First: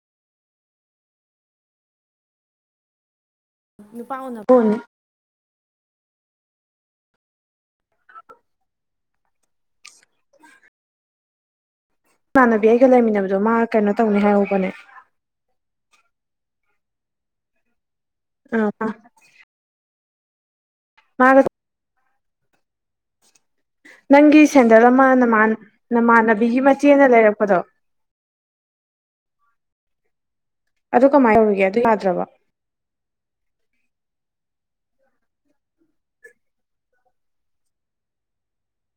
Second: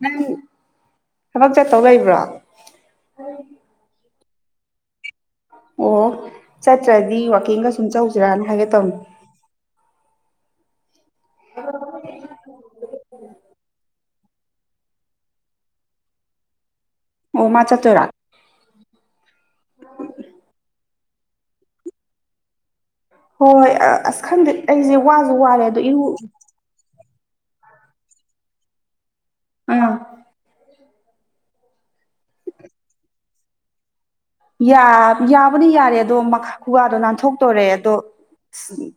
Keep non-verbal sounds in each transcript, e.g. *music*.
ꯅꯪ ꯊꯕꯛ ꯆꯠꯇꯧ ꯂꯩꯕ꯭ꯔꯣ ꯎꯝ ꯅꯨꯄꯥꯅ ꯐꯣꯟꯅꯤ ꯑꯣ ꯆꯠꯇ꯭ꯔꯗꯤ ꯋꯥꯋꯀꯤꯡꯒ ꯁꯨꯝ ꯆꯧꯁꯤꯔꯅ ꯍꯥꯏꯒꯦ ꯇꯧꯅꯤ *unintelligible* ꯏꯃꯥꯟꯅꯕꯤ ꯑꯩꯒ ꯂꯩꯃꯤꯟꯅꯕꯗꯣ ꯃꯥ ꯀꯩꯅꯣ ꯇꯧꯅꯤ ꯍꯥꯏꯍꯧꯕꯅꯦ ꯑꯣ ꯃꯥ ꯆꯠꯇꯣꯏꯔꯣ ꯑ ꯃꯥ ꯍꯣꯏ ꯍꯣꯏ ꯑꯁ ꯅꯪꯒꯤ ꯈꯪꯗꯦ ꯁꯦꯟꯗꯜ ꯑꯩꯁꯦ ꯑꯃ ꯋꯥꯁꯨ ꯅꯥꯟ ꯋꯥꯔꯦ ꯑꯗꯣ ꯏꯔꯨ ꯅꯃꯥꯟꯅꯕꯤꯒꯤ ꯃꯆꯦꯅ ꯂꯩꯔꯛꯄꯗꯣ ꯎꯝ ꯑꯗꯨ ꯀꯃꯥꯏꯅ ꯑꯣꯏꯔꯤꯒꯦ ꯑꯗꯨ ꯌꯥꯗ꯭ꯔꯕ ꯌꯥꯕꯨꯗꯤ ꯌꯥꯔꯤ ꯑꯗꯣꯥ ꯈꯨꯒꯥꯗꯣ ꯅꯥꯟꯊꯣꯛꯇꯣꯔꯦ ꯑꯗꯣ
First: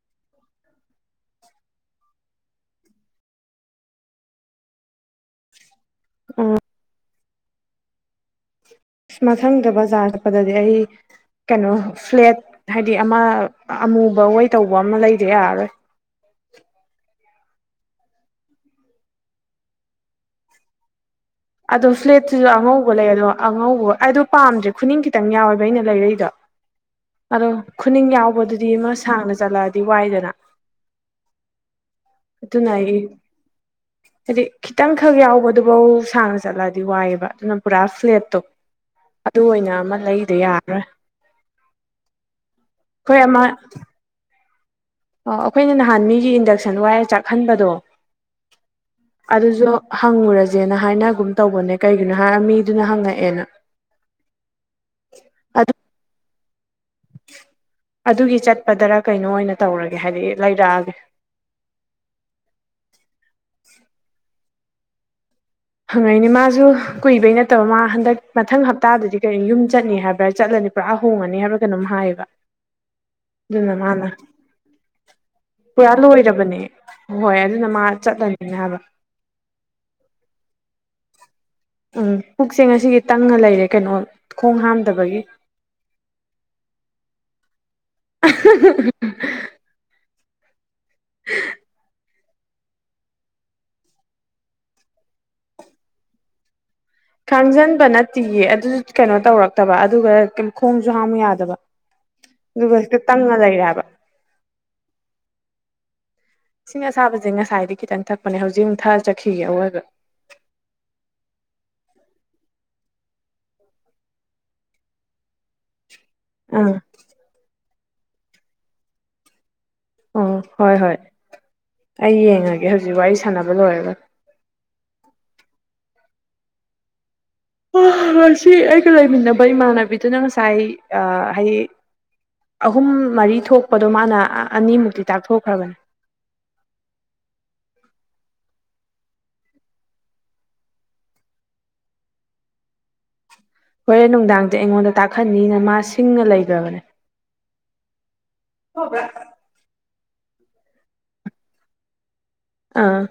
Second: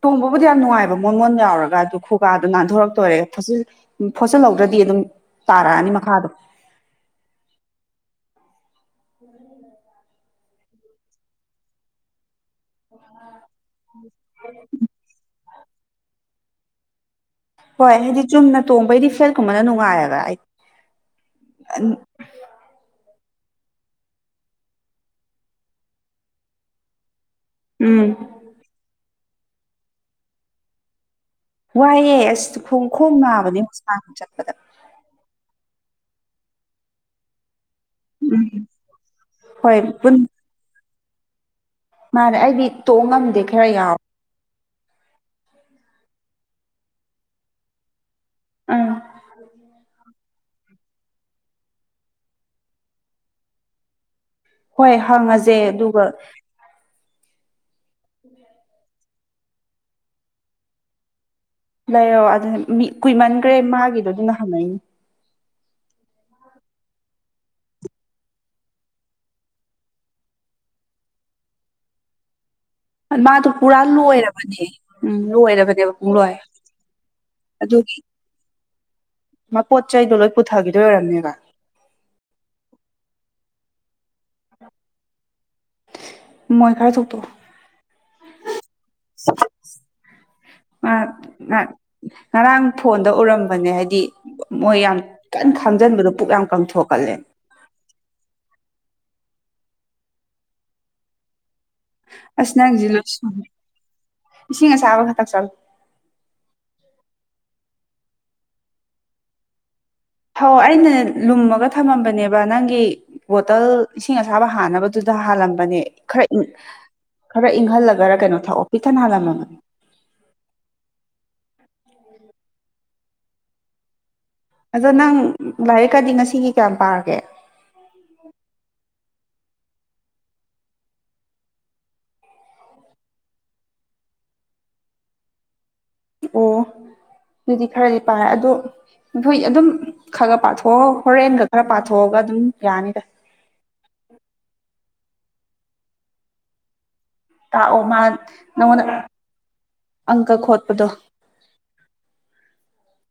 ꯇꯣꯡꯕꯕꯨꯗꯤ ꯌꯥꯝ ꯅꯨꯡꯉꯥꯏꯕ ꯃꯣꯟ ꯃꯣꯟ ꯂꯥꯎꯔꯒ ꯑꯗꯨ ꯈꯨꯒꯥꯗꯨ ꯅꯥꯟꯊꯣꯔꯛꯇꯣꯔꯦ ꯐꯖꯤ ꯎ ꯐꯣꯠꯆꯤꯜꯍꯧꯗ꯭ꯔꯗꯤ ꯑꯗꯨꯝ ꯇꯥꯔꯛꯑꯅꯤ ꯃꯈꯥꯗꯣ ꯎꯝ ꯃꯊꯪꯗꯥ ꯕꯖꯥꯔ ꯆꯠꯄꯥꯗꯥꯗꯤ ꯑꯩ ꯀꯩꯅꯣ ꯐ꯭ꯂꯦꯠ ꯍꯥꯏꯗꯤ ꯑꯃꯥ ꯑꯃꯨꯕ ꯑꯣꯏ ꯇꯧꯕ ꯑꯃ ꯂꯩꯗꯥ ꯌꯥꯔꯥꯔꯣꯏ ꯍꯣꯏ ꯍꯥꯏꯗꯤ ꯆꯨꯝꯅ ꯇꯣꯡꯕꯩꯗꯤ ꯐꯂꯦꯠꯀꯨꯝꯕꯥꯅ ꯅꯨꯡꯉꯥꯏꯌꯦꯕꯥ ꯑꯗꯣ ꯐ꯭ꯂꯦꯠꯁꯤꯁꯨ ꯑꯉꯧꯕ ꯂꯩ ꯑꯗꯣ ꯑꯉꯧꯕ ꯑꯩꯗꯣ ꯄꯥꯝꯗ꯭ꯔꯦ ꯈꯨꯅꯤꯡ ꯈꯤꯇꯪ ꯌꯥꯎꯋꯦꯕ ꯑꯩꯅ ꯂꯩꯔꯛꯏꯗꯣ ꯑꯗꯣ ꯎꯝ ꯈꯨꯅꯤꯡ ꯌꯥꯎꯕꯗꯨꯗꯤ ꯑꯃꯥ ꯁꯥꯡꯅ ꯆꯠꯂꯛꯑꯥꯗꯤ ꯋꯥꯏꯗꯥꯅ ꯋꯥꯏꯑꯦ ꯑꯁ ꯈꯣꯡ ꯈꯣꯡ ꯅꯥꯕꯅꯦ ꯁꯥꯡꯅ ꯆꯠꯄꯥꯗ ꯈꯤꯇꯪ ꯈꯛ ꯌꯥꯎꯕꯗꯨ ꯕꯧ ꯁꯥꯡꯅ ꯆꯠꯂꯛꯑꯗꯤ ꯋꯥꯏꯌꯦꯕꯥ ꯑꯗꯨꯅ ꯄꯨꯔꯥ ꯐ꯭ꯂꯦꯠꯇꯣ ꯎꯝ ꯑꯗꯨ ꯑꯣꯏꯅ ꯍꯣꯏ ꯑꯃꯥ ꯄꯨꯟ ꯂꯩꯗꯥ ꯌꯥꯔꯔꯣꯏ ꯃꯥꯅꯦ ꯑꯩꯗꯤ ꯇꯣꯡ ꯑꯩꯈꯣꯏ ꯉꯝꯗꯦ ꯈꯔꯥ ꯌꯥꯎ ꯑꯣ ꯑꯈꯣꯏꯅ ꯅꯍꯥꯟ ꯃꯤꯒꯤ ꯏꯟꯗꯛꯁꯟ ꯋꯥꯏꯔꯥ ꯆꯥꯛꯍꯟꯕꯗꯣ ꯑꯥ ꯑꯗꯨꯁꯨ ꯍꯪꯉꯨꯔꯥꯖꯦꯅꯥ ꯍꯥꯏꯅꯒꯨꯝ ꯇꯧꯕꯅꯦ ꯀꯩꯒꯤꯅꯣ ꯍꯥꯏꯔꯥ ꯃꯤꯗꯨꯅ ꯍꯪꯉꯛꯑꯦꯅꯥ ꯍꯣꯏ ꯍꯪꯉꯥꯖꯦ ꯑꯗꯨ ꯑꯗꯨꯒꯥ ꯑꯗꯨꯒꯤ ꯆꯠꯄꯗꯥꯔꯥ ꯀꯩꯅꯣ ꯑꯣꯏꯅ ꯇꯧꯔꯒꯦ ꯍꯥꯏꯗꯤ ꯂꯩꯔꯛꯑꯥꯒꯦ ꯂꯩꯔꯛꯑꯣ ꯑꯗꯨꯅꯦ ꯃꯤ ꯀꯨꯏꯃꯟꯒꯥꯔꯦ ꯃꯥꯒꯤꯗꯣ ꯑꯗꯨꯅ ꯍꯪꯉꯛꯏꯅꯦ ꯍꯪꯉꯛꯏꯅꯦ ꯃꯥꯁꯨ ꯀꯨꯏꯕꯩ ꯅꯠꯇꯥꯕ ꯃꯥ ꯍꯟꯗꯛ ꯃꯊꯪ ꯍꯞꯇꯥꯗꯥꯗꯤ ꯀꯔꯤ ꯌꯨꯝ ꯆꯠꯅꯤ ꯍꯥꯏꯕ꯭ꯔꯥ ꯆꯠꯂꯥꯅꯤ ꯄꯨꯔꯥ ꯍꯣꯡꯉꯥꯅꯤ ꯍꯥꯏꯕꯔꯥ ꯀꯩꯅꯣꯝ ꯍꯥꯏ ꯃꯥꯗꯣ ꯄꯨꯔꯥ ꯂꯣꯏꯔꯥꯕꯅꯦ ꯎꯝ ꯂꯣꯏꯔꯥꯕꯅꯦꯕꯥ ꯄꯨꯔꯥ ꯄꯨꯡꯂꯣꯏ ꯂꯣꯏꯔꯕꯅꯦ ꯍꯣꯏ ꯑꯗꯨꯅ ꯃꯥ ꯆꯠꯂꯥꯅꯤꯅꯥ ꯍꯥꯏꯕ ꯃꯥ ꯄꯣꯠ ꯆꯩꯗꯣ ꯂꯣꯏ ꯄꯨꯊꯥꯒꯤꯗꯣꯏ ꯑꯣꯏꯔꯝꯅꯦꯕꯥ ꯎꯝ ꯄꯨꯛꯁꯦ ꯉꯁꯤꯗꯤ ꯇꯪꯉꯥ ꯂꯩꯔꯦ ꯀꯩꯅꯣ ꯈꯣꯡ ꯍꯥꯝꯗꯕꯒꯤ ꯃꯣꯏ ꯈꯥꯔꯥ ꯊꯣꯛꯇꯣꯛꯑꯣ *unintelligible* *unintelligible* ꯉꯔꯥꯡ ꯐꯣꯟꯗꯥ ꯎꯔꯝꯕꯥꯅꯦ ꯍꯥꯏꯗꯤ ꯃꯣꯏ ꯌꯥꯝ ꯀꯟ ꯈꯥꯝꯖꯥꯟꯕꯗꯣ ꯄꯨꯛ ꯌꯥꯝ ꯀꯪꯊꯣꯛꯀꯜꯂꯦꯅꯥ ꯈꯥꯡꯖꯟꯕ ꯅꯠꯇꯤꯌꯦ ꯑꯗꯨꯁꯨ ꯀꯩꯅꯣ ꯇꯧꯔꯛꯇꯥꯕ ꯑꯗꯨꯒꯥ ꯈꯣꯡꯁꯨ ꯍꯥꯝꯃꯨ ꯌꯥꯗꯕ ꯑꯁ ꯑꯗꯨꯒ ꯅꯪꯒꯤꯁꯤ ꯍꯦꯛꯇ ꯂꯣꯏ ꯇꯪꯉ ꯁꯨꯔꯦ ꯂꯩꯔꯦ ꯍꯥꯏꯕ ꯏꯁꯤꯡ ꯑꯁꯥꯕ ꯈꯔꯥ ꯊꯛꯆꯜꯂꯨ ꯏꯁꯤꯡ ꯑꯁꯥꯕꯁꯦ ꯉꯁꯥꯏꯗꯤ ꯈꯤꯇꯪ ꯊꯛꯄꯅꯦ ꯍꯧꯖꯤꯛ ꯑꯃꯨꯛ ꯊꯛꯑꯥ ꯆꯠꯈꯤꯒꯦ ꯑꯋꯣꯏꯕ ꯍꯣ ꯑꯩꯅ ꯂꯨꯝꯃꯥꯒ ꯊꯝꯃꯝꯕꯥꯅꯦꯕ ꯅꯪꯒꯤ ꯕꯣꯇꯜ ꯏꯁꯤꯡ ꯑꯁꯥꯕ ꯍꯥꯟꯅꯕꯗꯨꯗ ꯍꯥꯜꯂꯝꯕꯅꯦ ꯈꯔ ꯏꯪ ꯑꯥ ꯈꯔ ꯏꯪꯍꯜꯂꯥꯒꯔꯥ ꯀꯩꯅꯣ ꯊꯥꯛꯑꯣ ꯄꯤꯛꯊꯟꯅꯥ ꯍꯥꯜꯂꯝꯃꯥꯕꯅꯤ ꯎꯝ ꯍꯣꯏ ꯍꯣꯏ ꯑꯩ ꯌꯦꯡꯉꯥꯒꯦ ꯍꯧꯖꯤꯛ ꯋꯥꯔꯤ ꯁꯥꯟꯅꯕ ꯂꯣꯏꯔꯥꯒ ꯑꯗꯣ ꯅꯪ ꯂꯥꯏꯔꯤꯛꯀꯥꯗꯤ ꯉꯁꯤꯒꯤ ꯀꯌꯥꯝ ꯄꯥꯔꯒꯦ ꯍꯥ ꯉꯁꯤ ꯑꯩꯒ ꯂꯩꯃꯤꯟꯅꯕ ꯏꯃꯥꯟꯅꯕꯤꯗꯨꯅ ꯉꯁꯥꯏ ꯍꯥꯏ ꯑꯍꯨꯝ ꯃꯔꯤ ꯊꯣꯛꯄꯗꯣ ꯃꯥꯅ ꯑꯅꯤꯃꯨꯛꯇꯤ ꯇꯥꯛꯊꯣꯛꯈ꯭ꯔꯕꯅꯤ ꯑꯣ ꯑꯗꯨꯗꯤ ꯈꯔꯥꯗꯤ ꯄꯥꯔꯦ ꯑꯗꯣ ꯅꯈꯣꯏ ꯑꯗꯨꯝ ꯈꯒꯥ ꯄꯥꯊꯣꯛꯑꯥꯒꯥ ꯍꯣꯔꯦꯟꯒꯥ ꯈꯔꯥ ꯄꯥꯊꯣꯛꯑꯥꯒ ꯑꯗꯨꯝ ꯌꯥꯅꯤꯗꯥ ꯍꯣꯔꯦꯟ ꯅꯨꯡꯗꯥꯡꯗꯤ ꯑꯩꯉꯣꯟꯗꯥ ꯇꯥꯛꯍꯟꯅꯤꯅ ꯃꯥ ꯁꯤꯡꯉꯥ ꯂꯩꯒ꯭ꯔꯥꯕꯅꯦ ꯇꯥꯛꯑꯣ ꯃꯥ ꯅꯪꯉꯣꯟꯗꯥ ꯑꯪꯀꯥ ꯈꯣꯠꯄꯗꯣ ꯑꯥ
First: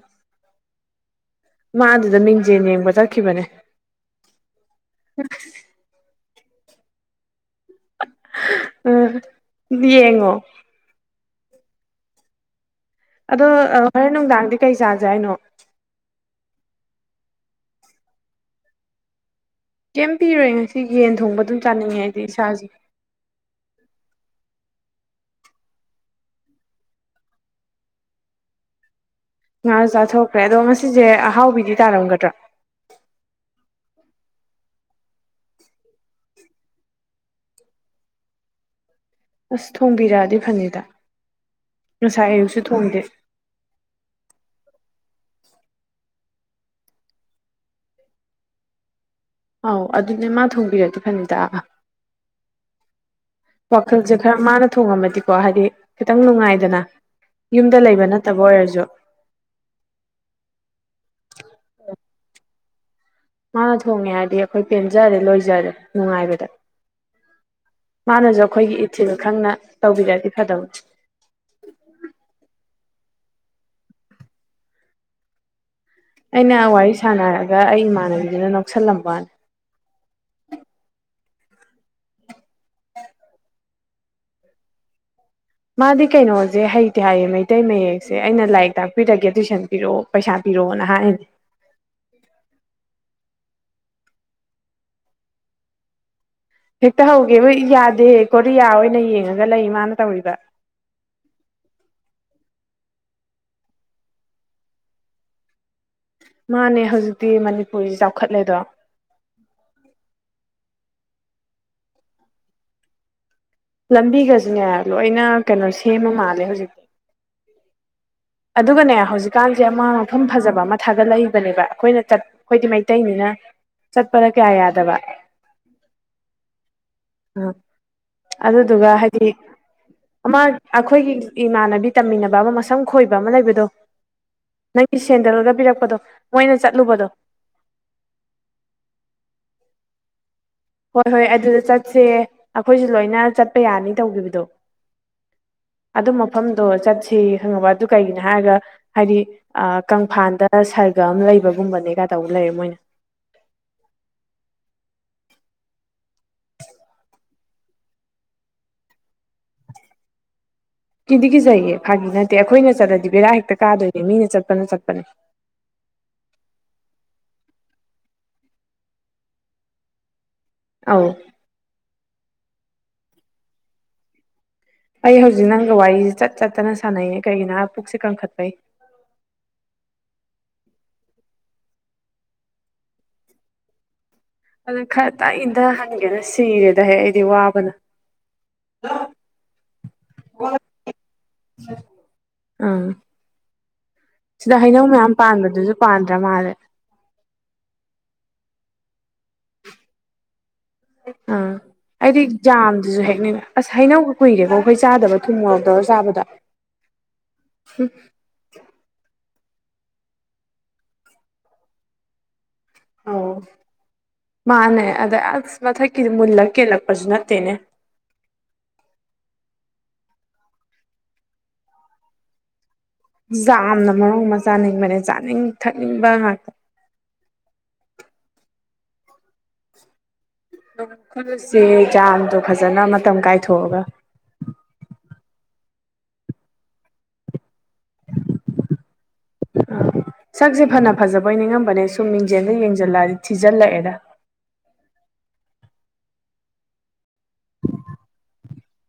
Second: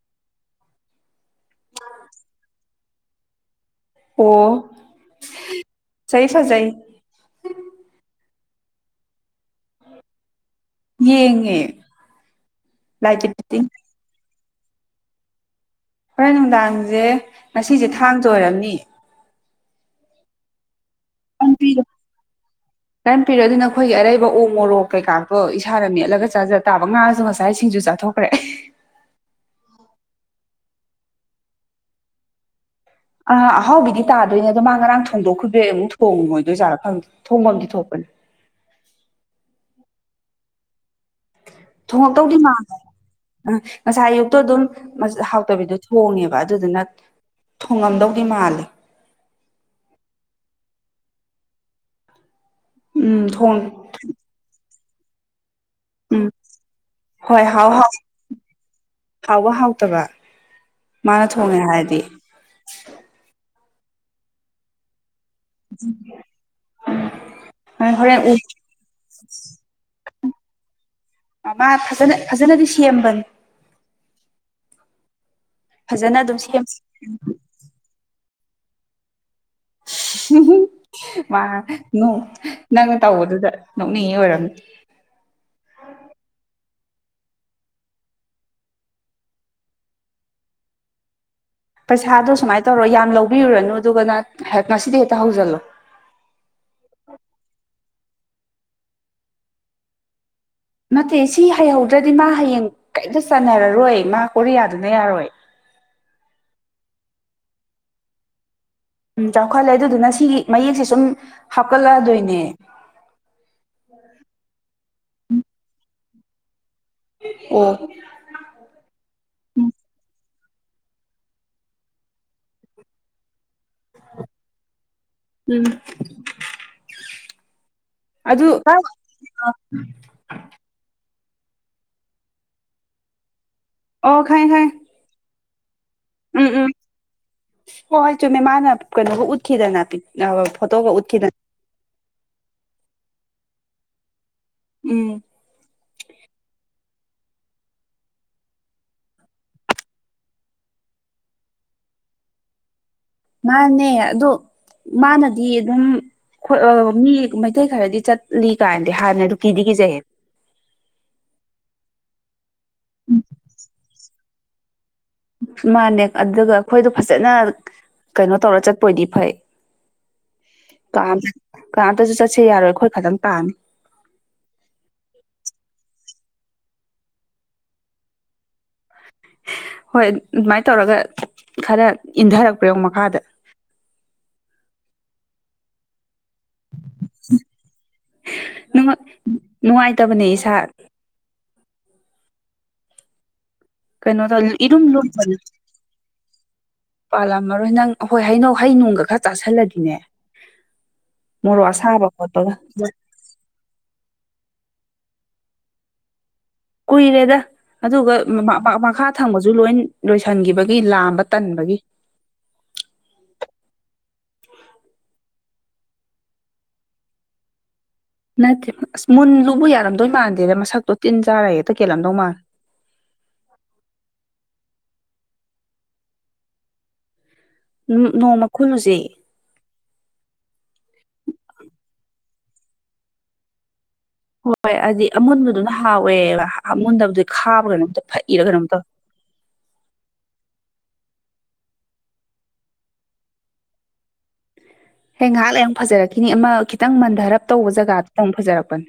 ꯃꯥ ꯑꯗꯨꯗ ꯃꯤꯡꯖꯦꯜ ꯌꯦꯡꯕ ꯆꯠꯈꯤꯕꯅꯦ ꯑꯣ ꯐꯖꯩ ꯐꯖꯩ ꯑꯥ ꯌꯦꯡꯉꯣ ꯌꯦꯡꯉꯦ ꯂꯥꯏꯠ ꯑꯗꯣ ꯗꯤꯕꯦꯇꯤꯡ ꯍꯣꯔꯦꯟ ꯅꯨꯡꯗꯥꯡꯗꯤ ꯀꯩ ꯆꯥꯖꯦ ꯍꯥꯏꯅꯣ ꯍꯣꯔꯦꯟ ꯅꯨꯡꯗꯥꯡꯁꯦ ꯉꯁꯤꯁꯦ ꯊꯥꯡꯖꯥ ꯑꯣꯏꯔꯝꯅꯤ ꯀꯩꯝ ꯄꯤꯔꯣꯏ ꯉꯁꯤ ꯌꯦꯟ ꯊꯣꯡꯕ ꯑꯗꯨꯝ ꯆꯥꯅꯤꯡꯉꯦ ꯑꯩꯗꯤ ꯏꯁꯥꯁꯦ ꯀꯩꯝ ꯄꯤꯔꯣꯏ ꯑꯗꯨꯨꯅꯥ ꯑꯈꯣꯏꯒꯤ ꯑꯔꯩꯕ ꯎ ꯃꯣꯔꯣꯛ ꯀꯩꯀꯥꯗꯣ ꯏꯁꯥꯅ ꯃꯦꯠꯂꯥꯒ ꯆꯥꯖ ꯇꯥꯕ ꯉꯥꯁꯨ ꯉꯁꯥꯏ ꯁꯤꯡꯖꯨ ꯆꯥꯊꯣꯛ ꯍꯣꯢ ꯉꯥꯁꯨ ꯆꯥꯊꯣꯛꯈ꯭ꯔꯦ ꯑꯗꯣ ꯉꯁꯤꯁꯦ ꯑꯍꯥꯎꯕꯤꯗꯤ ꯇꯥꯔꯝꯒꯗ꯭ꯔꯥ ꯑꯥ ꯑꯍꯥꯎꯕꯤꯗꯤ ꯇꯥꯗꯣꯏꯅꯦ ꯑꯗꯣ ꯃꯥ ꯉꯔꯥꯡ ꯊꯣꯡꯗꯣꯛꯈꯤꯕꯩ ꯑꯃꯨꯛ ꯊꯣꯡꯉꯣꯏꯗꯣꯏꯖꯥꯠꯂꯥ ꯈꯪꯗꯦ ꯊꯣꯡꯐꯝꯗꯤ ꯊꯣꯛꯄꯅꯦ ꯑꯁ ꯊꯣꯡꯕꯤꯔꯛꯑꯗꯤ ꯐꯅꯤꯗ ꯉꯁꯥꯏ ꯊꯣꯡꯉꯛꯇꯧꯗꯤ ꯑꯌꯨꯛꯁꯨ ꯃꯥꯜꯂꯦ ꯊꯣꯡꯗꯦ ꯉꯁꯥꯏ ꯑꯌꯨꯛꯇꯣ ꯑꯗꯨꯝ ꯍꯥꯎꯇꯕꯤꯗꯣ ꯊꯣꯡꯉꯦꯕ ꯑꯗꯨꯗꯨꯅ ꯊꯣꯡꯉꯝꯗꯧꯗꯤ ꯃꯥꯜꯂꯦ ꯑꯧ ꯑꯗꯨꯅꯦ ꯃꯥ ꯊꯣꯡꯕꯤꯔꯗꯤ ꯐꯅꯤꯗ ꯎꯝ ꯊꯣꯡ ꯋꯥꯈꯜꯁꯦ ꯈꯔ ꯃꯥꯅ ꯊꯣꯡꯉꯝꯃꯗꯤꯀꯣ ꯍꯥꯏꯗꯤ ꯈꯤꯇꯪ ꯎꯝ ꯅꯨꯡꯉꯥꯏꯗꯅ ꯍꯣꯏ ꯍꯥꯎ ꯌꯨꯝꯗ ꯍꯥꯎ ꯂꯩꯕ ꯅꯠꯇꯕ ꯑꯣꯏꯔꯁꯨ ꯍꯥꯎꯕ ꯍꯥꯎꯇꯕ ꯃꯥꯅ ꯊꯣꯡꯉꯦ ꯍꯥꯏꯔꯗꯤ ꯃꯥꯅ ꯊꯣꯡꯉꯦ ꯍꯥꯏꯔꯗꯤ ꯑꯩꯈꯣꯏ ꯄꯦꯟꯖꯥꯔꯦ ꯂꯣꯏꯖꯥꯔꯦ ꯅꯨꯡꯉꯥꯏꯕꯗ ꯍꯣꯔꯦꯟ ꯎ ꯃꯥꯅꯁꯨ ꯑꯩꯈꯣꯏꯒꯤ ꯏꯊꯤꯜ ꯈꯪꯅ ꯇꯧꯕꯤꯔꯛꯑꯥꯗꯤ ꯐꯥꯗꯕꯅꯦ ꯃꯥ ꯐꯖꯅ ꯐꯖꯅꯗꯤ ꯁꯦꯝꯕꯅꯤ ꯐꯖꯅ ꯑꯗꯨꯝ ꯑꯩꯅ ꯁꯦꯝ ꯋꯥꯔꯤ ꯁꯥꯟꯅꯔꯒ ꯑꯩ ꯏꯃꯥꯟꯅꯕꯤꯗꯨꯅ ꯅꯣꯡꯁꯜꯂꯝꯕꯅꯤ ꯃꯥ ꯅꯪꯅ ꯇꯧꯕꯗꯨꯗ ꯅꯣꯛꯅꯤꯡꯉꯤ ꯑꯣꯏꯔꯝꯅꯤ ꯃꯥꯗꯤ ꯀꯩꯅꯣꯁꯦ ꯍꯩꯇꯦ ꯍꯥꯏꯌꯦ ꯃꯩꯇꯩ ꯃꯌꯦꯛꯁꯦ ꯑꯩꯅ ꯂꯥꯏꯔꯤꯛ ꯇꯥꯛꯄꯤꯔꯒꯦ ꯇꯨꯏꯁꯟ ꯄꯤꯔꯛꯑꯣ ꯄꯩꯁꯥ ꯄꯤꯔꯛꯑꯣꯅ ꯍꯥꯏꯅꯦ ꯄꯩꯁꯥꯗꯣ ꯁꯨꯃꯥꯏꯅ ꯇꯧꯔꯣ ꯌꯥꯝ ꯂꯧꯕꯤꯔꯨꯔꯅꯨ ꯑꯗꯨꯒ ꯉꯁꯤꯗꯤ ꯍꯦꯛꯇ ꯍꯧꯖꯤꯜꯂꯣ ꯍꯦꯛꯇ ꯍꯧꯒꯦꯕ ꯌꯥꯗꯦ ꯀꯣꯔꯤꯌꯥ ꯑꯣꯏꯅ ꯌꯦꯡꯉꯒ ꯂꯩ ꯃꯥꯅ ꯇꯧꯔꯤꯕ ꯅꯠꯇꯦ ꯁꯤ ꯍꯩꯍꯧꯗ꯭ꯔꯗꯤ ꯃꯥ ꯍꯌꯦꯡ ꯀꯩꯝꯇꯥ ꯆꯥꯟꯅꯔꯔꯣꯏ ꯃꯥ ꯀꯣꯔꯤꯌꯥꯗꯨꯅ ꯌꯥꯔꯣꯏ ꯃꯥꯅꯦ ꯍꯧꯖꯤꯛꯇꯤ ꯃꯅꯤꯄꯨꯔꯤ ꯆꯥꯎꯈꯠꯂꯦꯗꯣ ꯎꯝ ꯆꯥꯎꯈꯠꯂꯦ ꯑꯗꯨꯗꯨꯅ ꯁꯤꯒꯤ ꯃꯌꯦꯛꯁꯦ ꯁꯨꯝ ꯍꯥꯞꯀꯠ ꯂꯛꯑꯗꯣꯏꯅꯦ ꯂꯝꯕꯤꯒꯁꯤꯅꯦ ꯂꯣꯏꯅ ꯀꯩꯅꯣ ꯁꯦꯝꯃ ꯃꯥꯜꯂꯦ ꯍꯧꯖꯤꯛꯇꯤ ꯑꯣ ꯑꯗꯨꯒꯅꯦ ꯍꯧꯖꯤꯛꯀꯥꯟꯁꯦ ꯑꯃꯥ ꯃꯐꯝ ꯐꯖꯕ ꯑꯃ ꯊꯥꯒꯠꯂꯛꯏꯕꯅꯦꯕ ꯑꯩꯈꯣꯏꯅ ꯆꯠ ꯑꯩꯈꯣꯏꯗꯤ ꯃꯩꯇꯩꯅꯤꯅ ꯆꯠꯄꯗ ꯀꯌꯥ ꯌꯥꯗꯕ ꯎꯝ ꯑꯥ ꯑꯗꯨ ꯑꯗꯨꯗꯨꯒ ꯍꯥꯏꯗꯤ ꯑꯃꯥ ꯑꯩꯈꯣꯏꯒꯤ ꯏꯃꯥꯟꯅꯕꯤ ꯇꯝꯃꯤꯟꯅꯕ ꯑꯃꯥ ꯃꯁꯝ ꯈꯣꯏꯕ ꯑꯃꯥ ꯂꯩꯕꯗꯣ ꯑꯣ ꯈꯪꯉꯦ ꯈꯪꯉꯦ ꯅꯣꯏꯒꯤ ꯁꯦꯟꯗꯜꯒ ꯄꯤꯔꯛꯄꯗꯣ ꯃꯣꯏꯅ ꯆꯠꯂꯨꯕꯗꯣ ꯍꯣ ꯍꯣꯏ ꯆꯨꯝꯃꯦ ꯃꯥꯅ ꯀꯩꯅꯣꯒ ꯎꯠꯈꯤꯗꯅ ꯄꯤ ꯑꯧ ꯐꯣꯇꯣ ꯍꯣꯏ ꯍꯣꯏ ꯑꯗꯨꯗ ꯆꯠꯁꯦ ꯑꯩꯈꯣꯏꯁꯨ ꯂꯣꯏꯅ ꯆꯠꯄ ꯌꯥꯅꯤ ꯇꯧꯈꯤꯕꯗꯣ ꯎꯝ ꯑꯗꯨ ꯃꯐꯝꯗꯣ ꯆꯠꯁꯤꯌꯦ ꯈꯪꯉꯕ ꯑꯗꯨ ꯀꯩꯒꯤꯅꯣ ꯍꯥꯏꯔꯒ ꯍꯥꯏꯗꯤ ꯑꯥ ꯀꯪꯐꯥꯟꯗ ꯁꯔꯒ ꯑꯃꯥ ꯂꯩꯕꯒꯨꯝꯕꯅꯦꯒ ꯇꯧ ꯂꯩꯔꯦ ꯃꯣꯏꯅ ꯃꯥꯅꯦ ꯑꯗꯣ ꯃꯥꯅꯗꯤ ꯑꯗꯨꯝ ꯍꯣꯏ ꯃꯤ ꯃꯩꯇꯩ ꯈꯔꯗꯤ ꯆꯠꯂꯤ ꯀꯥꯏꯅꯗꯤ ꯍꯥꯏꯕꯅꯦ ꯑꯗꯨꯨ ꯀꯤꯗꯤ ꯀꯤꯖꯩꯌꯦ ꯀꯤꯗꯤ ꯀꯖꯩꯌꯦ ꯐꯥꯈꯒꯤ ꯅꯠꯇꯦ ꯑꯩꯈꯣꯏꯅ ꯆꯠꯂꯗꯤ ꯕꯦꯔꯥ ꯍꯦꯛꯇ ꯀꯥꯗꯣꯏꯅꯦ ꯃꯤꯅ ꯆꯠꯄꯅ ꯆꯠꯄꯅꯤ ꯃꯥꯅꯦ ꯑꯗꯨꯒ ꯑꯩꯈꯣꯏꯗꯣ ꯐꯥꯖꯅ ꯀꯩꯅꯣ ꯇꯧꯔ ꯆꯠꯄ ꯑꯣꯏꯗꯤ ꯐꯩ ꯑꯧ ꯀꯥꯝ ꯀꯅꯥꯝꯇꯁꯨ ꯆꯠꯁꯦ ꯌꯥꯔꯣꯏ ꯑꯩꯈꯣꯏ ꯇꯪ ꯇꯥꯅꯤ ꯑꯩ ꯍꯧꯖꯤꯛ ꯅꯪꯒ ꯋꯥꯔꯤ ꯆꯠ ꯆꯠꯇꯅ ꯁꯥꯟꯅꯩ ꯀꯩꯒꯤꯅꯣ ꯍꯥꯏ ꯄꯨꯛꯁꯦ ꯀꯟꯈꯠꯄꯩ ꯍꯣꯏ ꯑꯗꯨꯃꯥꯏꯟ ꯇꯧꯔꯒ ꯈꯔ ꯏꯟꯊꯔꯛꯄ ꯌꯦꯡꯎ ꯃꯈꯥꯗ ꯑꯗꯨꯗ ꯈꯔ ꯇꯥꯛꯏꯗ ꯁꯤꯔꯦꯗ ꯍꯦ ꯑꯩꯗꯤ ꯋꯥꯕꯅ ꯅꯨꯡꯉꯥꯏꯇꯕꯅꯦ ꯏꯁꯥ ꯑꯥ ꯀꯩꯅꯣ ꯇꯧ ꯁꯤꯗ ꯏꯔꯨꯝ ꯍꯩꯅꯧ ꯃꯌꯥꯝ ꯂꯨꯝꯕꯅꯦ ꯄꯥꯟꯕꯗꯨꯁꯨ ꯄꯥꯟꯗ꯭ꯔꯥ ꯃꯥꯜꯂꯦ ꯄꯥꯜꯂꯝꯃꯔꯣꯏ ꯅꯪ ꯍꯣꯏ ꯍꯩꯅꯧ ꯍꯩꯅꯣꯡꯒ ꯈꯔ ꯆꯥꯥꯁꯜꯂꯗꯤꯅꯦ ꯑꯥ ꯃꯣꯔꯣꯛ ꯑꯁꯥꯕ ꯑꯩꯗꯤ ꯈꯣꯠꯄꯒ ꯖꯥꯝꯗꯨꯁꯨ ꯍꯦꯛꯅꯤꯡ ꯑꯁ ꯍꯩꯅꯧꯒ ꯀꯨꯏꯔꯦꯀꯣ ꯑꯩꯈꯣꯏ ꯆꯥꯗꯕ ꯊꯨꯝ ꯃꯣꯔꯣꯛ ꯇꯧꯔꯒ ꯆꯥꯕꯗꯣ ꯀꯨꯏꯔꯦꯗ ꯑꯗꯨꯒ ꯃꯈꯥ ꯊꯪꯕꯁꯨ ꯂꯣꯏꯟ ꯂꯣꯏꯁꯤꯟꯈꯤꯕꯒꯤ ꯂꯥꯝꯕ ꯇꯟꯕꯒꯤ ꯑꯣ ꯃꯥꯅꯦ ꯑꯥꯗ ꯑꯁ ꯃꯊꯛꯀꯤ ꯃꯨꯜꯂ ꯀꯦꯜꯂꯛꯄꯁꯨ ꯅꯠꯇꯦꯅꯦ ꯅꯠꯇꯦ ꯑꯁ ꯃꯨꯟ ꯂꯨꯕꯨ ꯌꯥꯔꯝꯗꯣꯏ ꯃꯥꯟꯗꯦꯗ ꯃꯁꯛꯇꯣ ꯇꯤꯟ ꯆꯥꯔ ꯍꯦꯛꯇ ꯀꯦꯜꯂꯝꯗꯧ ꯃꯥꯜ ꯖꯥꯝꯅ ꯃꯔꯣꯟ ꯑꯃ ꯆꯥꯅꯤꯡꯕꯅꯦ ꯆꯥꯅꯤꯡ ꯊꯛꯅꯤꯡꯕ ꯉꯥꯛꯇ ꯅꯣꯡꯃ ꯈꯨꯨꯜꯂꯨꯁꯦ ꯈꯨꯜꯁꯦ ꯖꯥꯝꯗꯣ ꯐꯖꯅ ꯃꯇꯝ ꯀꯥꯏꯊꯣꯛꯑꯒ ꯍꯣꯏ ꯑꯗꯤ ꯑꯃꯨꯣꯟꯕꯗꯨꯅ ꯍꯥꯎꯋꯦꯕ ꯑꯃꯨꯣꯟꯗꯕꯗꯤ ꯈꯥꯕ ꯀꯩꯅꯣꯝ ꯐꯛꯏꯔ ꯀꯩꯅꯣꯝ ꯇꯧꯏ ꯑꯥ ꯁꯛꯁꯦ ꯐꯅ ꯐꯖꯕꯣꯏ ꯈꯜꯂꯝꯕꯅꯦ ꯁꯨꯝ ꯃꯤꯡꯖꯦꯜꯗ ꯌꯦꯡꯁꯤꯜꯂꯛꯑꯗꯤ ꯊꯤꯖꯤꯜꯂꯛꯑꯦꯗ ꯍꯦ ꯉꯥꯏꯍꯥꯛ ꯑꯃꯨꯛ ꯐꯖꯔꯛꯈꯤꯅꯤ ꯑꯃ ꯈꯤꯇꯪ ꯃꯟꯙꯔꯞ ꯇꯧꯕ ꯖꯒꯗꯨꯗ ꯑꯃꯨꯛ ꯐꯖꯔꯛꯄꯅꯦ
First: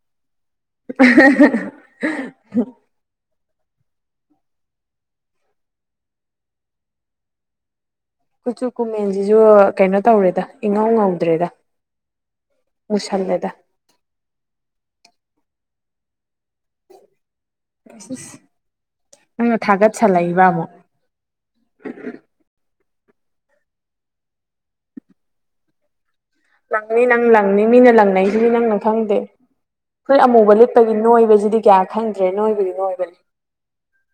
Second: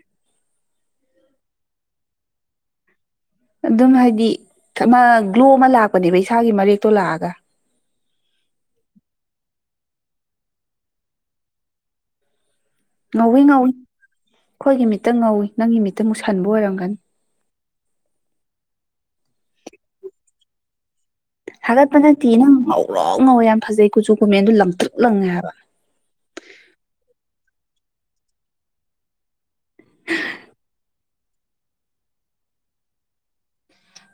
*unintelligible* *unintelligible* ꯑꯗꯨꯝ ꯍꯥꯏꯗꯤ ꯑꯃ ꯒ꯭ꯂꯣꯜ ꯑꯃ ꯂꯥꯛꯄꯅꯦꯕ ꯏꯁꯥꯒꯤ ꯃꯔꯛꯇꯣ ꯂꯥꯛꯑꯒ ꯀꯨꯆꯨ ꯀꯨꯃꯦꯟꯁꯤꯁꯨ ꯀꯩꯅꯣ ꯇꯧꯔꯦꯗ ꯏꯉꯧ ꯉꯧꯗ꯭ꯔꯦꯗ ꯉꯧꯏ ꯃꯨꯁꯜꯂꯦꯗ ꯉꯧꯏ ꯑꯩꯈꯣꯏꯒꯤ ꯃꯤꯠꯇ ꯉꯧꯏ ꯅꯪꯒꯤ ꯃꯤꯠꯇ ꯃꯨꯛꯁꯟꯕ ꯑꯣꯏꯔꯝꯒꯅꯤ ꯏꯁ ꯏꯁ ꯅꯪꯅ ꯊꯥꯒꯠꯁꯜꯂꯛꯏꯕ ꯑꯃꯨꯛ ꯍꯊꯥꯒꯠꯄ ꯅꯠꯇꯦ ꯅꯪ ꯉꯧꯔꯣ ꯉꯧꯋꯦ ꯌꯥꯝ ꯐꯖꯩ ꯀꯨꯆꯨ ꯀꯨꯃꯦꯟꯗꯨ ꯂꯪꯇ꯭ꯔꯨꯛ ꯂꯪꯉꯦ ꯍꯥꯏꯕ ꯂꯥꯡꯅꯤ ꯅꯪ ꯂꯥꯡꯅꯤ ꯃꯤꯅ ꯂꯥꯡꯅꯁꯤꯗꯤ ꯅꯪꯅ ꯈꯪꯗꯦ ꯑꯩꯈꯣꯏ ꯑꯃꯨꯕ ꯂꯤꯠꯄꯩ ꯅꯣꯏꯕꯁꯤꯗꯤ ꯀꯌꯥ ꯈꯪꯗ꯭ꯔꯦ ꯅꯣꯏꯕꯗꯤ ꯅꯣꯏꯕꯅꯤ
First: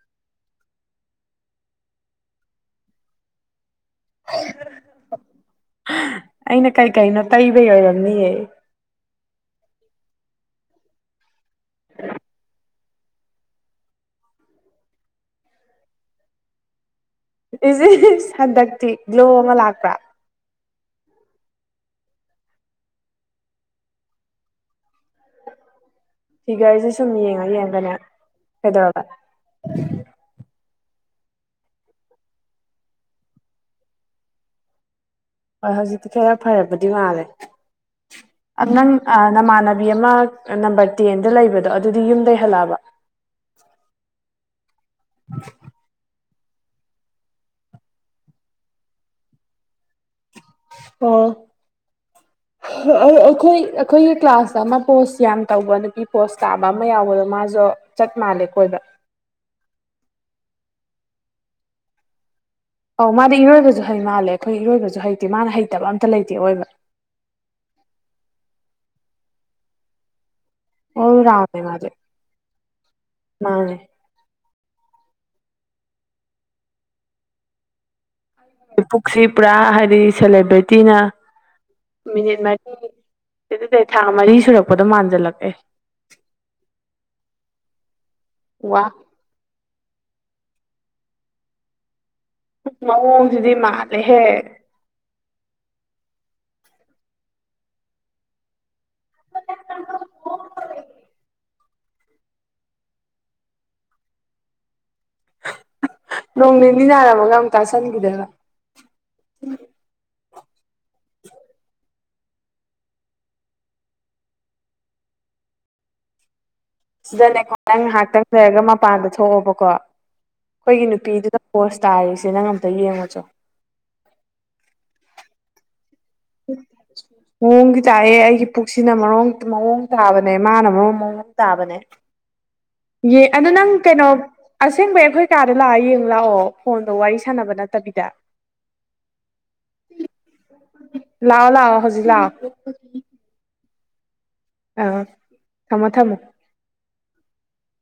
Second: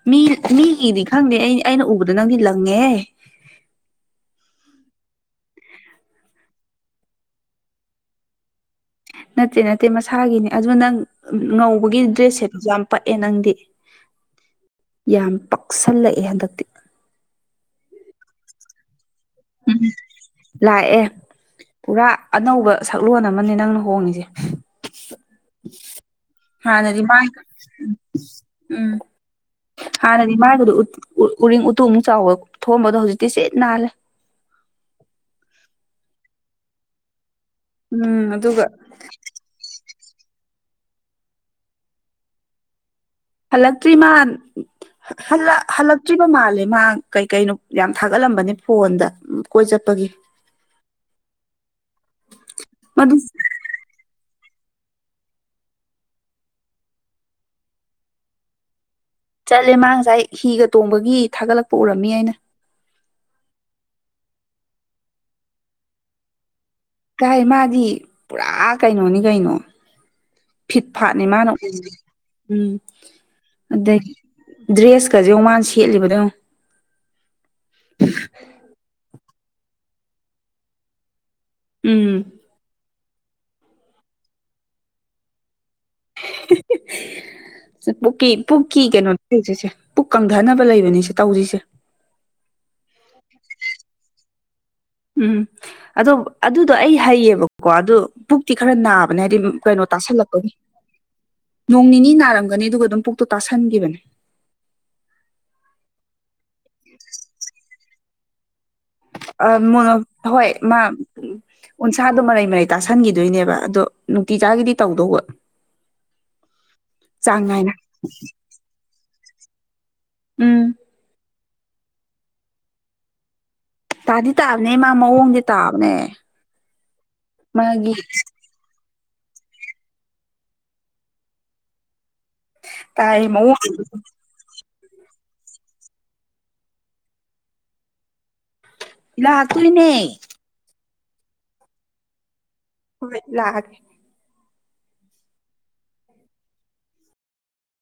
ꯃꯤ ꯃꯤꯒꯤꯗꯤ ꯈꯪꯗꯦ ꯑꯩ ꯑꯩꯅ ꯎꯕꯗ ꯅꯪꯗꯤ ꯂꯪꯉꯦꯍ‌ꯦ ꯑꯩꯅ ꯀꯩ ꯀꯩꯅꯣ ꯇꯩꯕꯩ ꯑꯣꯏꯔꯝꯅꯤꯌ‌ꯦ ꯅꯠꯇꯦ ꯅꯠꯇꯦ ꯃꯁꯥꯒꯤꯅꯤ ꯑꯗꯨ ꯅꯪ ꯉꯧꯕꯒꯤ ꯗ꯭ꯔꯦꯁ ꯁ‌ꯦꯠꯄꯁꯨ ꯌꯥꯝ ꯄꯛꯑꯦ ꯅꯪꯗꯤ ꯌꯥꯝ ꯄꯛꯁꯜꯂꯛꯑꯦ ꯍꯟꯗꯛꯇꯤ ꯏꯁ ꯍꯟꯗꯛꯇꯤ ꯒ꯭ꯂꯣ ꯑꯃ ꯎꯝ ꯂꯥꯛꯄ꯭ꯔꯥ ꯂꯥꯛꯑꯦ ꯄꯨꯔꯥ ꯑꯅꯧꯕ ꯁꯛꯂꯣꯟ ꯑꯃꯅꯤ ꯅꯪꯅ ꯍꯣꯡꯉꯁꯦ ꯐꯤꯒꯔꯁꯦ ꯍꯥꯟꯅꯗꯤ ꯁꯨꯝ ꯃꯥꯏ ꯌꯦꯡꯉ ꯌꯦꯡꯉꯒꯅꯦ ꯎꯝ ꯀꯩꯗꯧꯔꯕ ꯍꯥꯟꯅꯗꯤ ꯃꯥꯥꯏꯒꯗꯨ ꯎꯔꯤꯡ ꯎꯇꯨꯞ ꯑꯃꯨꯛ ꯆꯥꯎꯕ ꯊꯣꯝꯕꯗꯣ ꯍꯧꯖꯤꯛꯇꯤ ꯁꯤꯠ ꯅꯥꯜꯂꯦ ꯍꯣꯏ ꯍꯧꯖꯤꯛꯇꯤ ꯈꯔ ꯐꯔꯕꯗꯤ ꯃꯥꯜꯂꯦ ꯎꯝ ꯑꯗꯨꯒ ꯅꯪ ꯅꯃꯥꯟꯅꯕꯤ ꯑꯃ ꯅꯝꯕꯔ ꯇꯦꯟꯗ ꯂꯩꯕꯗꯣ ꯑꯗꯨꯗꯤ ꯌꯨꯝꯗꯩꯍꯜꯂꯛꯑꯕ ꯍꯜꯂꯛꯇ꯭ꯔꯤꯃꯥꯟ ꯍꯜꯂ ꯍꯜꯂꯛꯇ꯭ꯔꯤ ꯆꯠꯕ ꯃꯥꯜꯂꯦ ꯃꯥ ꯀꯩ ꯀꯩꯅꯣ ꯌꯥꯝ ꯊꯥꯒꯠꯂꯝꯕꯅꯦ ꯐꯣꯟꯗ ꯀꯣꯏ ꯆꯠꯄꯒꯤ ꯑꫭ ꯃꯗꯨ ꯑꯩꯈꯣꯏ ꯑꯩꯈꯣꯏꯒꯤ ꯀ꯭ꯂꯥꯁꯇ ꯑꯃ ꯄꯣꯁ ꯌꯥꯝ ꯇꯧꯕ ꯅꯨꯄꯤ ꯄꯣꯁ ꯇꯥꯕ ꯑꯃ ꯌꯥꯎꯕꯗꯣ ꯃꯥꯁꯨ ꯆꯠ ꯃꯥꯜꯂꯦ ꯀꫭꯏꯕꯥ ꯆꯠꯂꯦ ꯃꯥ ꯉꯁꯥꯏ ꯍꯤꯒ ꯇꯣꯡꯕꯒꯤ ꯊꯥꯒꯠꯂꯛꯄ ꯎꯔꯝꯃꯤ ꯑꯩꯅ ꯑꯧ ꯃꯥꯗꯤ ꯏꯔꯣꯏꯕꯁꯨ ꯍꯩ ꯃꯥꯜꯂꯦ ꯑꯩꯈꯣꯏ ꯏꯔꯣꯏꯕꯁꯨ ꯍꯩꯇꯦ ꯃꯥꯅ ꯍꯩꯇꯕ ꯑꯝꯇ ꯂꯩꯇꯦ ꯑꯣꯏꯕ ꯀꯥꯏ ꯃꯥꯗꯤ ꯄꯨꯔꯥ ꯀꯩꯅꯣꯅꯤ ꯀꯩꯅꯣ ꯐꯤꯠ ꯑꯣꯜ ꯐꯥꯠꯅꯤ ꯃꯥꯅ ꯎ ꯔꯥꯎꯟꯅꯦ ꯃꯥꯗꯤ ꯎꯝ ꯃꯥꯅꯦ ꯑꯗꯒꯤ ꯗ꯭ꯔꯦꯁꯀꯁꯦ ꯌ‌ꯦꯡꯉꯨ ꯃꯥꯅ ꯁꯦꯠꯂꯤꯕꯗ ꯌ‌ꯦꯡꯉꯨ ꯄꯨꯛꯁꯤ ꯄꯨꯔꯥ ꯍꯥꯏꯗꯤ ꯁꯦꯂꯦꯕ꯭ꯔꯤꯇꯤꯅ ꯎꯝ ꯃꯤꯅꯤꯠ ꯃꯔꯤꯔꯤ ꯁꯤ ꯑꯗꯨꯗꯤ ꯊꯥ ꯃꯔꯤ ꯁꯨꯔꯛꯄꯗꯣ ꯃꯥꯟꯖꯜꯂꯛꯀꯦ *unintelligible* ꯄꯨꯀꯤ ꯋꯥ ꯄꯨꯀꯤ ꯀꯩꯅꯣ ꯁꯤ ꯁꯤꯁꯦ ꯄꯨꯛ ꯀꯪꯊꯕ ꯂꯩꯕꯅꯤ ꯁꯤ ꯇꯧꯖꯤꯁꯦ ꯃꯑꯣꯡꯁꯤꯗꯤ ꯃꯥꯜꯂꯦꯍꯦ ꯎꯝ ꯑꯗꯣ ꯑꯗꯨꯗꯣ ꯑꯩ ꯍꯩꯌꯦꯕꯀꯣ ꯑꯗꯨ ꯄꯨꯛꯇꯤ ꯈꯔ ꯅꯥꯕꯅꯦ ꯍꯥꯏꯗꯤ ꯀꯩꯅꯣ ꯇꯥꯁꯜꯂꯛꯄꯒꯤ ꯅꯣꯡ ꯅꯤꯅꯤ ꯅꯥꯔꯝꯒꯅꯤ ꯑꯗꯨꯒ ꯑꯗꯨꯝ ꯄꯨꯛꯇꯣ ꯇꯥꯁꯟꯈꯤꯕꯅꯦ ꯅꯣꯡ ꯅꯤꯅꯤ ꯅꯥꯔꯝꯃꯒ ꯑꯃꯨꯛ ꯇꯥꯁꯟꯈꯤꯗꫭꯏꯔꫭ ꯑꯥ ꯃ ꯍꯣꯏ ꯃꯥ ꯎ *unintelligible* ꯏꯁꯥꯗꯣ ꯃꯔꯩ ꯃꯔꯩ ꯇꯥꯁꯟꯈꯤꯗꯣꯏꯅꯦꯕ ꯑꯗꯣ ꯅꯨꯡꯇꯤ ꯆꯥꯒꯤꯗꯤ ꯇꯧꯗꯧꯕ ꯆꯥꯡ ꯁꯤꯗꯅꯦꯀꯣ ꯅꯥꯏꯅ ꯅꯪ ꯉꯥꯏꯍꯥꯛꯇꯪ ꯂꯩꯔꯒ ꯃꯄꯥꯟꯗ ꯊꯣꯛꯑꯣꯕꯀꯣ ꯎꯝ ꯑꯩꯈꯣꯏꯒꯤ ꯅꯨ ꯅꯨꯄꯤꯗꯨꯗ ꯄꯣꯁ ꯇꯥꯔꯤꯁꯦ ꯅꯪ ꯑꯝꯇ ꯌꯦꯡꯉꯨꯆꯣ ꯇꯥꯗꯤ ꯇꯥꯕꯅꯦ ꯃꯥ ꯃꯑꯣꯡꯗꯤ ꯇꯥꯕꯅꯦ ꯃꯑꯣꯡꯗꯤ ꯃꯥꯒꯤ ꯇꯥꯌ‌ꯦ ꯑꯩꯒꯤ ꯄꯨꯛꯁꯤꯅ ꯃꯔꯣꯡ ꯃꯑꯣꯡ ꯇꯥꯕꯅꯦ ꯃꯥꯅ ꯃ‌ꯑꫭꯡ ꯑꯃ ꯃꯑꯣꯡ ꯇꯥꯕꯅꯦ ꯌꯦ ꯇꯥꯏ ꯑꯗꯨ ꯃꯑꯣꯡ ꯅꯪ ꯀꯩꯅꯣ ꯑꯁꯦꯡꯕꯩ ꯑꯩꯈꯣꯏ ꯀꯥꯗ ꯂꯥꯛꯑ ꯌꯦꯡꯉꯨ ꯂꯥꯛꯑꯣ ꯐꯣꯟꯗ ꯋꯥꯔꯤ ꯁꯥꯟꯅꯕ ꯅꯠꯇꯕꯤꯗ ꯂꯥꯛꯇꯣꯏꯅꯦ ꯂꯥꯎꯑꯣ ꯂꯥꯎꯑꯣ ꯍꯧꯖꯤꯛ ꯂꯥꯎꯑꯣ ꯍꯣꯏ ꯂꯥꯛꯑꯦꯒ‌ꯦ ꯑꯧ ꯊꯝꯃꯣ ꯊꯝꯃꯣ